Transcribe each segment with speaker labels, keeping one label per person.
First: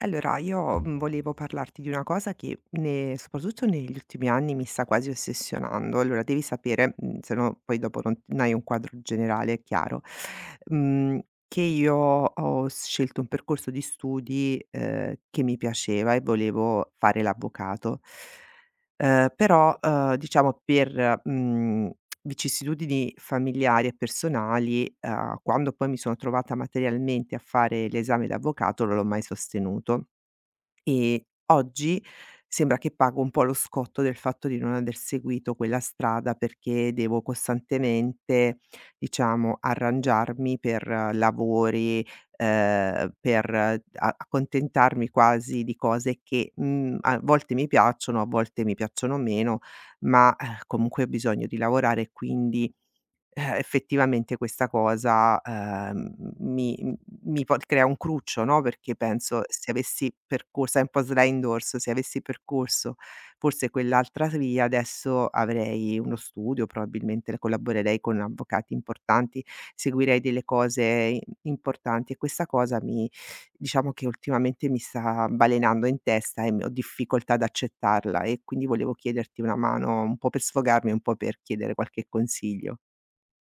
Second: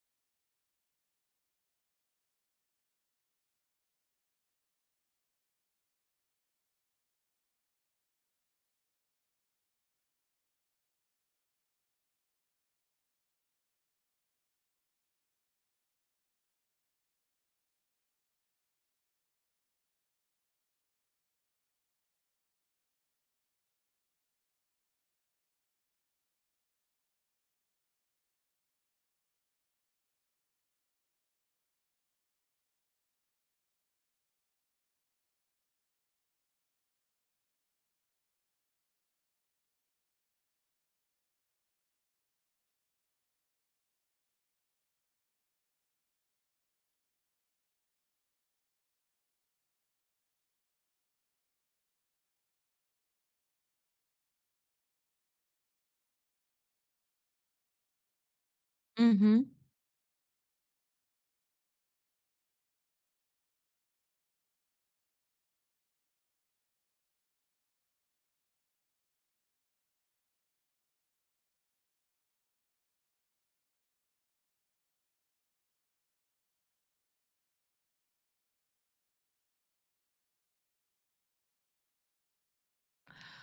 Speaker 1: Allora, io, volevo parlarti di una cosa che ne soprattutto negli ultimi anni mi sta quasi ossessionando. Allora, devi sapere, se no poi dopo non hai un quadro generale chiaro, mhmm, che io ho scelto un percorso di studi, che mi piaceva e volevo fare l'avvocato. Però, diciamo per, vicissitudini familiari e personali, quando poi mi sono trovata materialmente a fare l'esame d'avvocato non l'ho mai sostenuto. E oggi sembra che pago un po' lo scotto del fatto di non aver seguito quella strada perché devo costantemente, diciamo, arrangiarmi per lavori, per a accontentarmi quasi di cose che, a volte mi piacciono, a volte mi piacciono meno, ma, comunque ho bisogno di lavorare e quindi effettivamente questa cosa, mi m mi po crea un cruccio, no, perché penso
Speaker 2: Mh-mh.
Speaker 1: se avessi percors sempre Sliding Doors, se avessi percorso forse quell'altra via adesso avrei uno studio, probabilmente collaborerei con avvocati importanti, seguirei delle cose i importanti e questa cosa mi diciamo che ultimamente mi sta balenando in testa e m ho difficoltà ad accettarla e quindi volevo chiederti una mano un po' per sfogarmi, un po' per chiedere qualche consiglio.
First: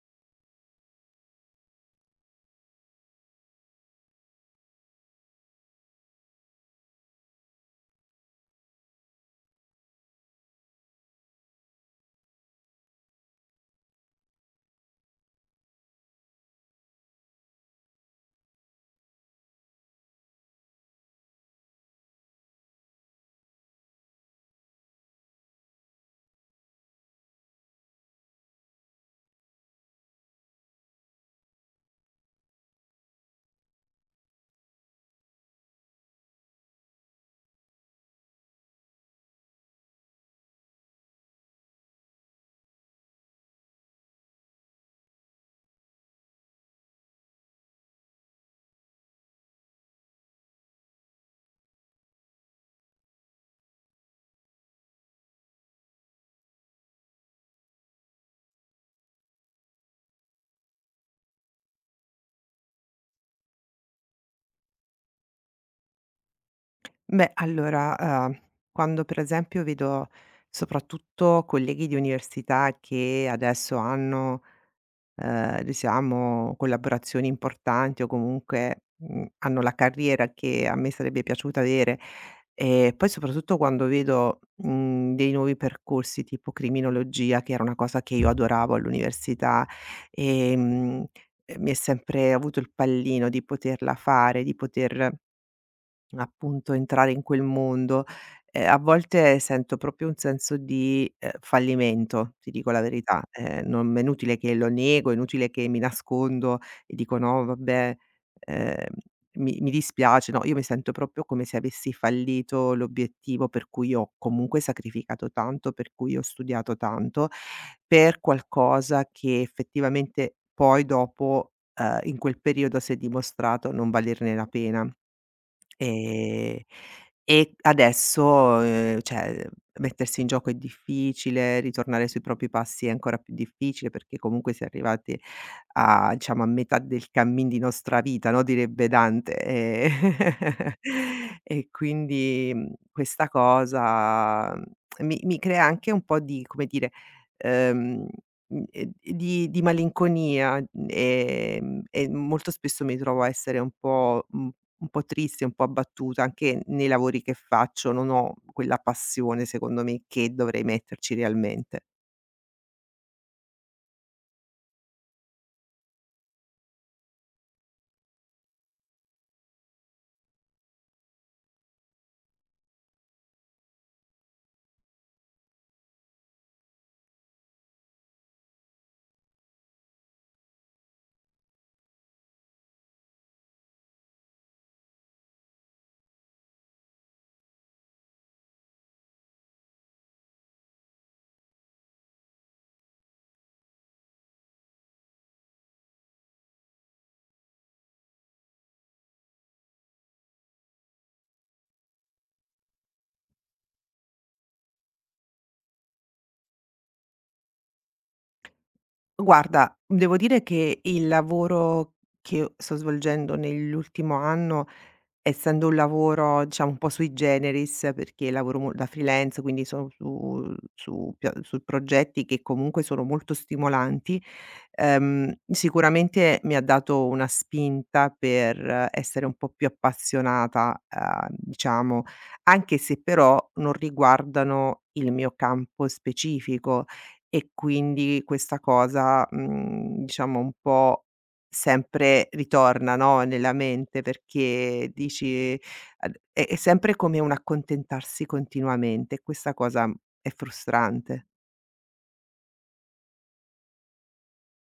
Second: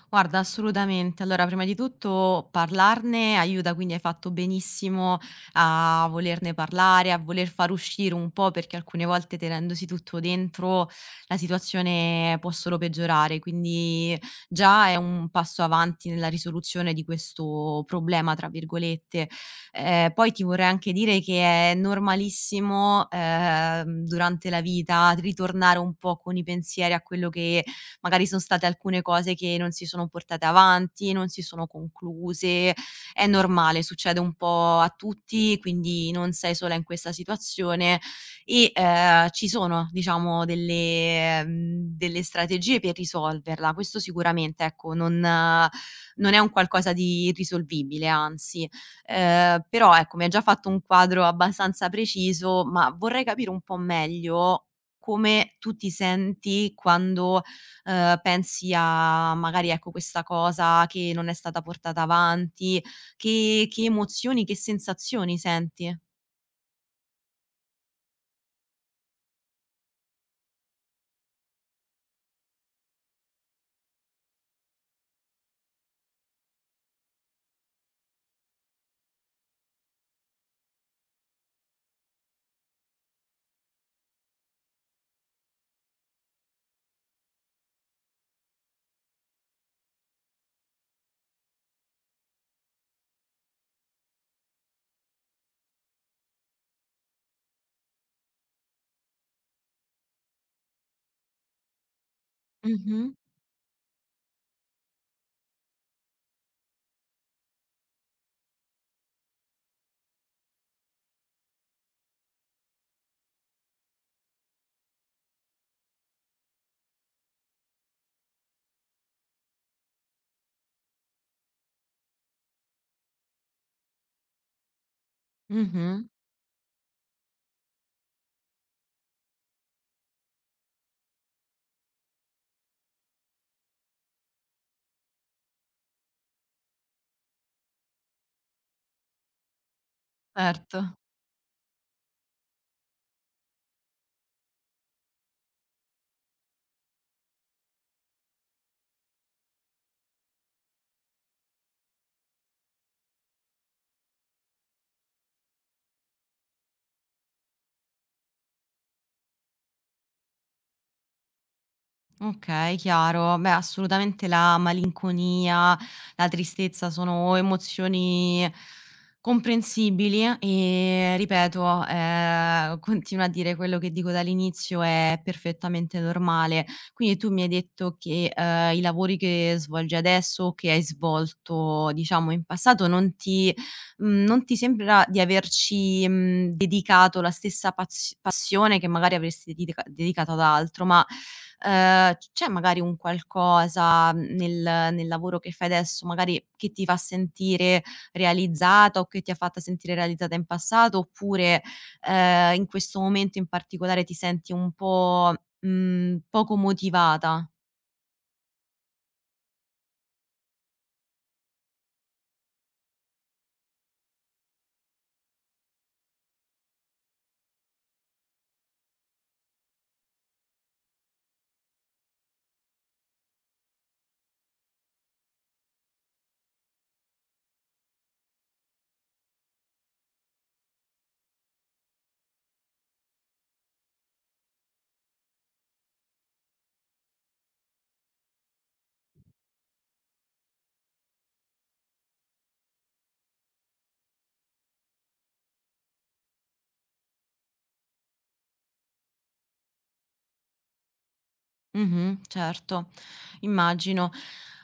Speaker 2: Guarda, assolutamente. Allora, prima di tutto parlarne aiuta, quindi hai fatto benissimo a volerne parlare, a voler far uscire un po', perché alcune volte tenendosi tutto dentro la situazione può solo peggiorare, quindi già è un passo avanti nella risoluzione di questo "problema", tra virgolette. Poi ti vorrei anche dire che è normalissimo, durante la vita ritornare un po' con i pensieri a quello che magari son state alcune cose che non si sono portate avanti, non si sono concluse. È normale, succede un po' a tutti, quindi non sei sola in questa situazione e, ci sono diciamo delle delle strategie per risolverla. Questo sicuramente, ecco, non è un qualcosa di irrisolvibile, anzi. Però ecco, mi hai già fatto un quadro abbastanza preciso, ma vorrei capire un po' meglio come tu ti senti quando pensi a magari, ecco, questa cosa che non è stata portata avanti, che emozioni, che sensazioni senti?
Speaker 1: Beh, allora, quando per esempio vedo soprattutto colleghi di università che adesso hanno, diciamo collaborazioni importanti o comunque, hanno la carriera che a me sarebbe piaciuta avere, e poi soprattutto quando vedo, dei nuovi percorsi tipo criminologia, che era una cosa che io adoravo all'università, ehm, e mi è sempre avuto il pallino di poterla fare, di poter appunto, entrare in quel mondo. A volte sento proprio un senso di, fallimento, ti dico la
Speaker 2: Mh-mh,
Speaker 1: verità. Non è inutile che lo nego, è inutile che mi nascondo e dico: "No vabbè, ehm, mi dispiace." No, io mi sento proprio come se avessi fallito l'obiettivo per cui ho comunque sacrificato tanto, per cui ho studiato tanto, per qualcosa che effettivamente poi dopo, in quel periodo si è dimostrato non valerne la pena.
Speaker 2: mh-mh,
Speaker 1: Ehm, e adesso, cioè mettersi in gioco è difficile, ritornare sui propri passi è ancora più difficile, perché comunque si è arrivati a diciamo a metà del cammin di nostra vita, no, direbbe Dante,
Speaker 2: certo.
Speaker 1: e quindi, questa cosa, mi crea anche un po' di, come dire, ehm, di malinconia, e molto spesso mi trovo a essere un po', mhmm un po' triste, un po' abbattuta, anche nei lavori che faccio non ho quella passione secondo me che dovrei metterci realmente.
Speaker 2: Okay, chiaro. Beh, assolutamente la malinconia, la tristezza sono emozioni comprensibili e ripeto, continuo a dire quello che dico dall'inizio, è perfettamente normale. Quindi tu mi hai detto che, i lavori che svolgi adesso o che hai svolto, diciamo, in passato non ti, non ti sembra di averci, dedicato la stessa paz passione che magari avresti dedicato ad altro, ma, c'è magari un qualcosa, nel nel lavoro che fai adesso, magari che ti fa sentire realizzata o che ti ha fatta sentire realizzata in passato, oppure, in questo momento in particolare ti senti un po', poco motivata?
Speaker 1: Guarda, devo dire che il lavoro che sto svolgendo nell'ultimo anno, essendo un lavoro, diciamo, un po' sui generis, perché lavoro mo da freelance, quindi sono su progetti che comunque sono molto stimolanti, sicuramente mi ha dato una spinta per essere un po' più appassionata, diciamo, anche se però non riguardano il mio campo specifico e quindi questa cosa, diciamo un po' sempre ritorna, no, nella mente perché dici ad è sempre come un accontentarsi continuamente e questa cosa, è frustrante.
Speaker 2: Mh-mh, certo, immagino.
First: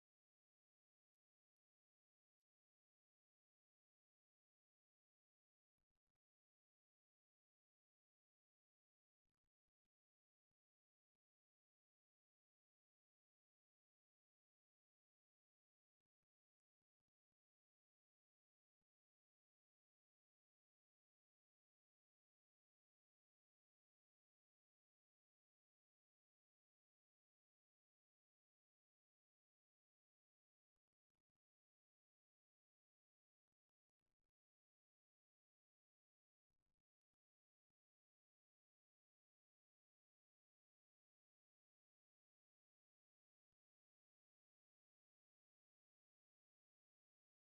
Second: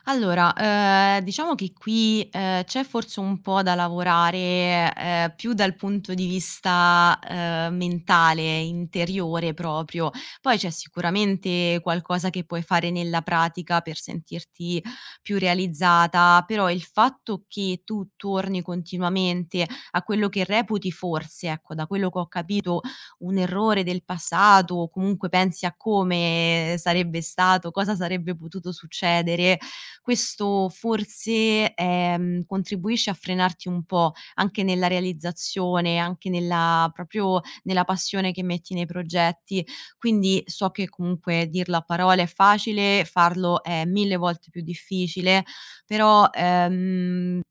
Speaker 2: Allora, diciamo che qui, c'è forse un po' da lavorare, più dal punto di vista, mentale, interiore proprio. Poi c'è sicuramente qualcosa che puoi fare nella pratica per sentirti più realizzata, però il fatto che tu torni continuamente a quello che reputi forse, ecco, da quello che ho capito, un errore del passato o comunque pensi a come sarebbe stato, cosa sarebbe potuto succedere, questo forse, contribuisce a frenarti un po' anche nella realizzazione, anche nella proprio nella passione che metti nei progetti. Quindi so che comunque dirlo a parole è facile, farlo è 1000 volte più difficile, però,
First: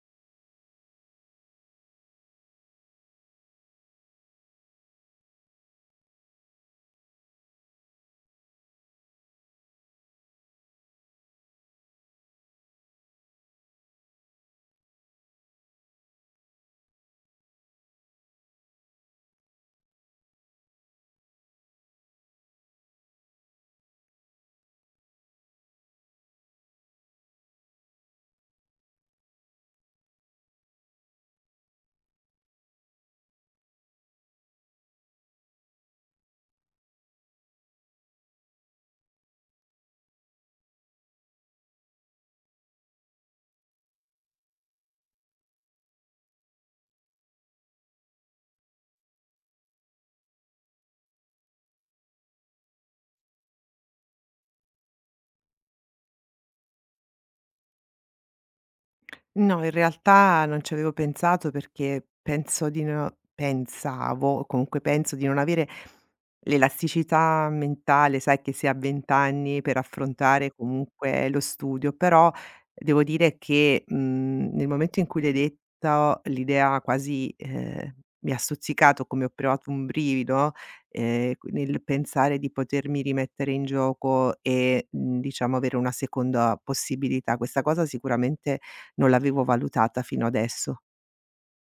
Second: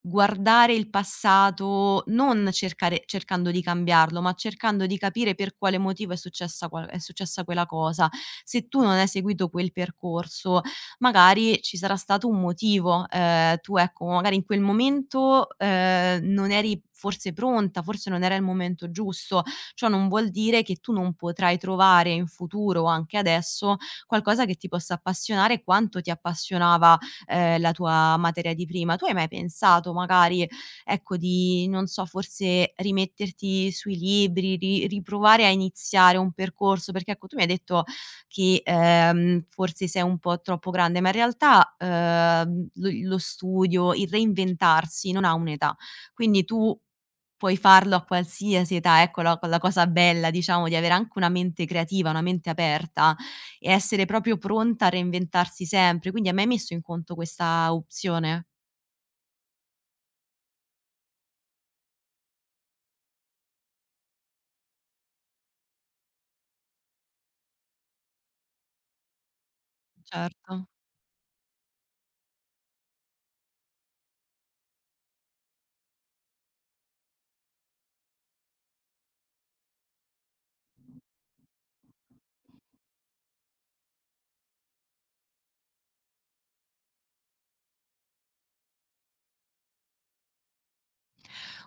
Speaker 2: guardare il passato, non cercare cercando di cambiarlo, ma cercando di capire per quale motivo è successa quella cosa. Se tu non hai seguito quel percorso, magari ci sarà stato un motivo. Tu ecco, magari in quel momento, non eri forse pronta, forse non era il momento giusto. Ciò non vuol dire che tu non potrai trovare in futuro o anche adesso, qualcosa che ti possa appassionare quanto ti appassionava la tua materia di prima. Tu hai mai pensato magari, ecco, di non so, forse rimetterti sui libri, ri riprovare a iniziare un percorso? Perché ecco, tu mi hai detto che, forse sei un po' troppo grande, ma in realtà, lo studio, il reinventarsi non ha un'età. Quindi tu puoi farlo a qualsiasi età, ecco la cosa bella, diciamo, di avere anche una mente creativa, una mente aperta e essere proprio pronta a reinventarsi sempre. Quindi a me hai mai messo in conto questa opzione?
Speaker 1: No, in realtà non ci avevo pensato perché penso di no pensavo, o comunque penso di non avere l'elasticità mentale, sai, che si ha a 20 anni per affrontare
Speaker 2: Certo.
Speaker 1: comunque lo studio, però devo dire che, nel momento in cui l'hai detta l'idea quasi, mi ha stuzzicato, come ho provato un brivido, q nel pensare di potermi rimettere in gioco e, diciamo avere una seconda possibilità. Questa cosa sicuramente non l'avevo valutata fino adesso.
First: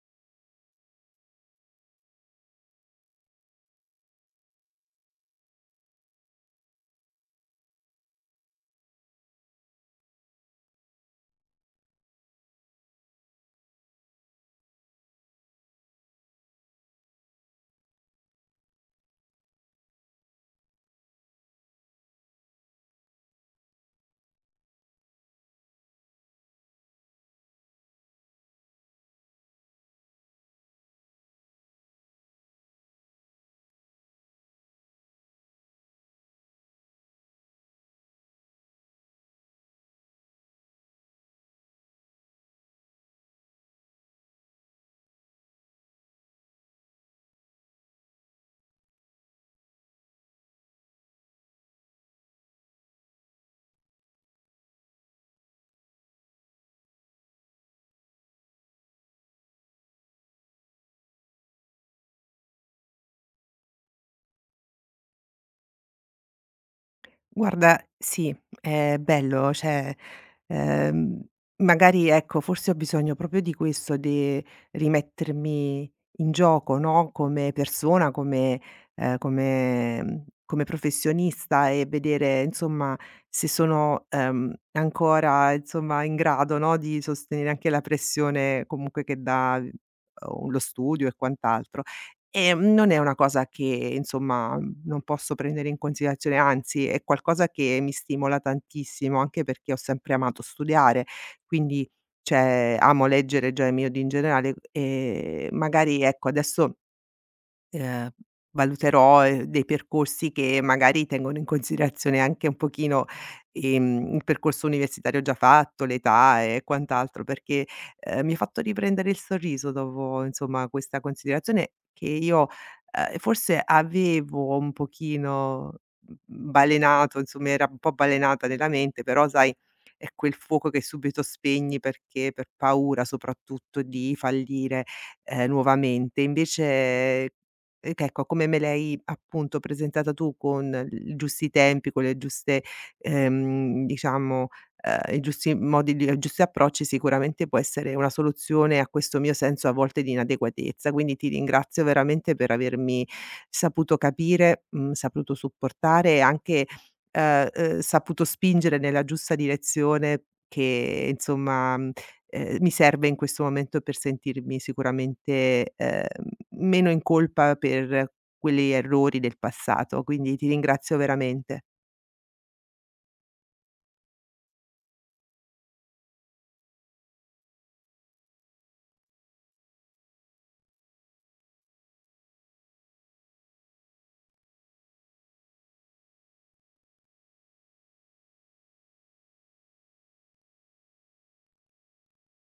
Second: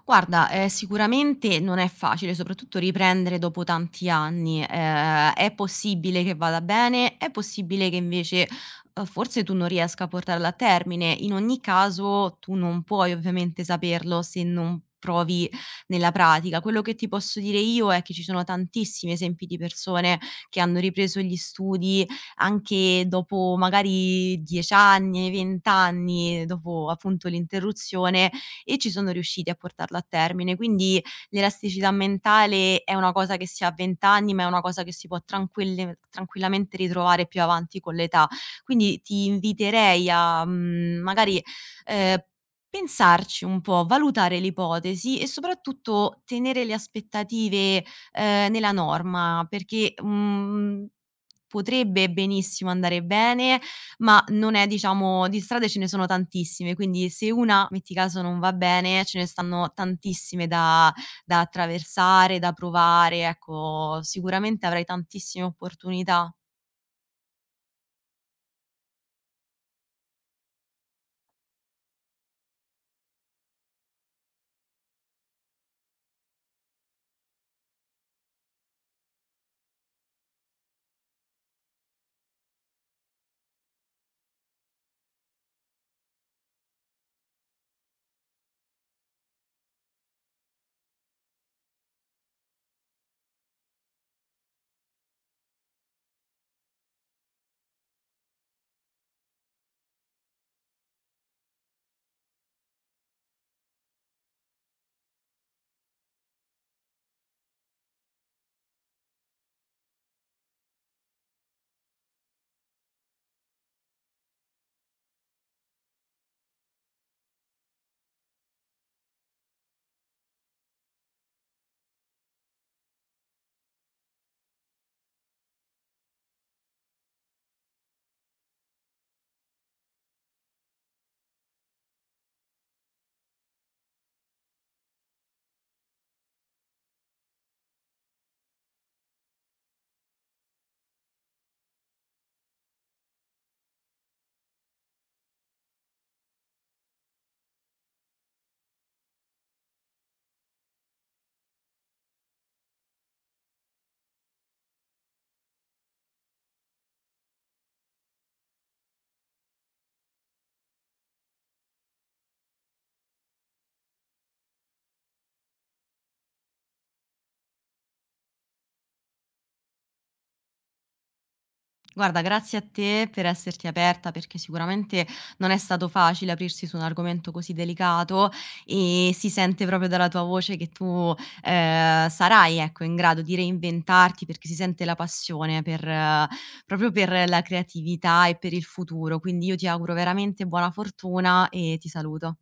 Speaker 2: Guarda, sicuramente non è facile, soprattutto riprendere dopo tanti anni. È possibile che vada bene, è possibile che invece, forse tu non riesca a portarla a termine. In ogni caso tu non puoi ovviamente saperlo se non provi nella pratica. Quello che ti posso dire io è che ci sono tantissimi esempi di persone che hanno ripreso gli studi anche dopo magari 10 anni, 20 anni, dopo appunto l'interruzione e ci sono riusciti a portarlo a termine. Quindi l'elasticità mentale è una cosa che si ha a 20 anni, ma è una cosa che si può tranquille tranquillamente ritrovare più avanti con l'età. Quindi ti inviterei a, magari, ehm, pensarci un po', valutare l'ipotesi e soprattutto tenere le aspettative, nella norma perché, potrebbe benissimo andare bene, ma non è diciamo di strade ce ne sono tantissime, quindi se una, metti caso, non va bene, ce ne stanno tantissime da da attraversare, da provare, ecco, sicuramente avrai tantissime opportunità.
Speaker 1: Guarda, sì, è bello, cioè, ehm, magari ecco, forse ho bisogno proprio di questo, di rimettermi in gioco, no, come persona, come come come professionista e vedere insomma se sono, ancora insomma in grado, no, di sostenere anche la pressione comunque che dà, lo studio e quant'altro. Non è una cosa che insomma, non posso prendere in considerazione, anzi è qualcosa che mi stimola tantissimo, anche perché ho sempre amato studiare, quindi cioè amo leggere già i miei in generale, magari ecco adesso Ehm, valuterò, dei percorsi che magari tengono in considerazione anche un pochino, il percorso universitario già fatto, l'età e quant'altro, perché, mi ha fatto riprendere il sorriso dopo, insomma, questa considerazione che io, forse avevo un pochino b balenato, insomma era un po' balenata nella mente, però sai è quel fuoco che subito spegni perché per paura soprattutto di fallire, nuovamente. Invece e che ecco, come me l'hai appunto presentata tu con i giusti tempi, con le giuste diciamo, i giusti modi di i giusti approcci, sicuramente può essere una soluzione a questo mio senso a volte di inadeguatezza. Quindi ti ringrazio veramente per avermi saputo capire, saputo supportare e anche, saputo spingere nella giusta direzione che insomma mi serve in questo momento per sentirmi sicuramente, meno in colpa per quegli errori del passato, quindi ti ringrazio veramente.
Speaker 2: Guarda, grazie a te per esserti aperta perché sicuramente non è stato facile aprirsi su un argomento così delicato e si sente proprio dalla tua voce che tu sarai ecco, in grado di reinventarti perché si sente la passione per, proprio per la creatività e per il futuro. Quindi io ti auguro veramente buona fortuna e ti saluto.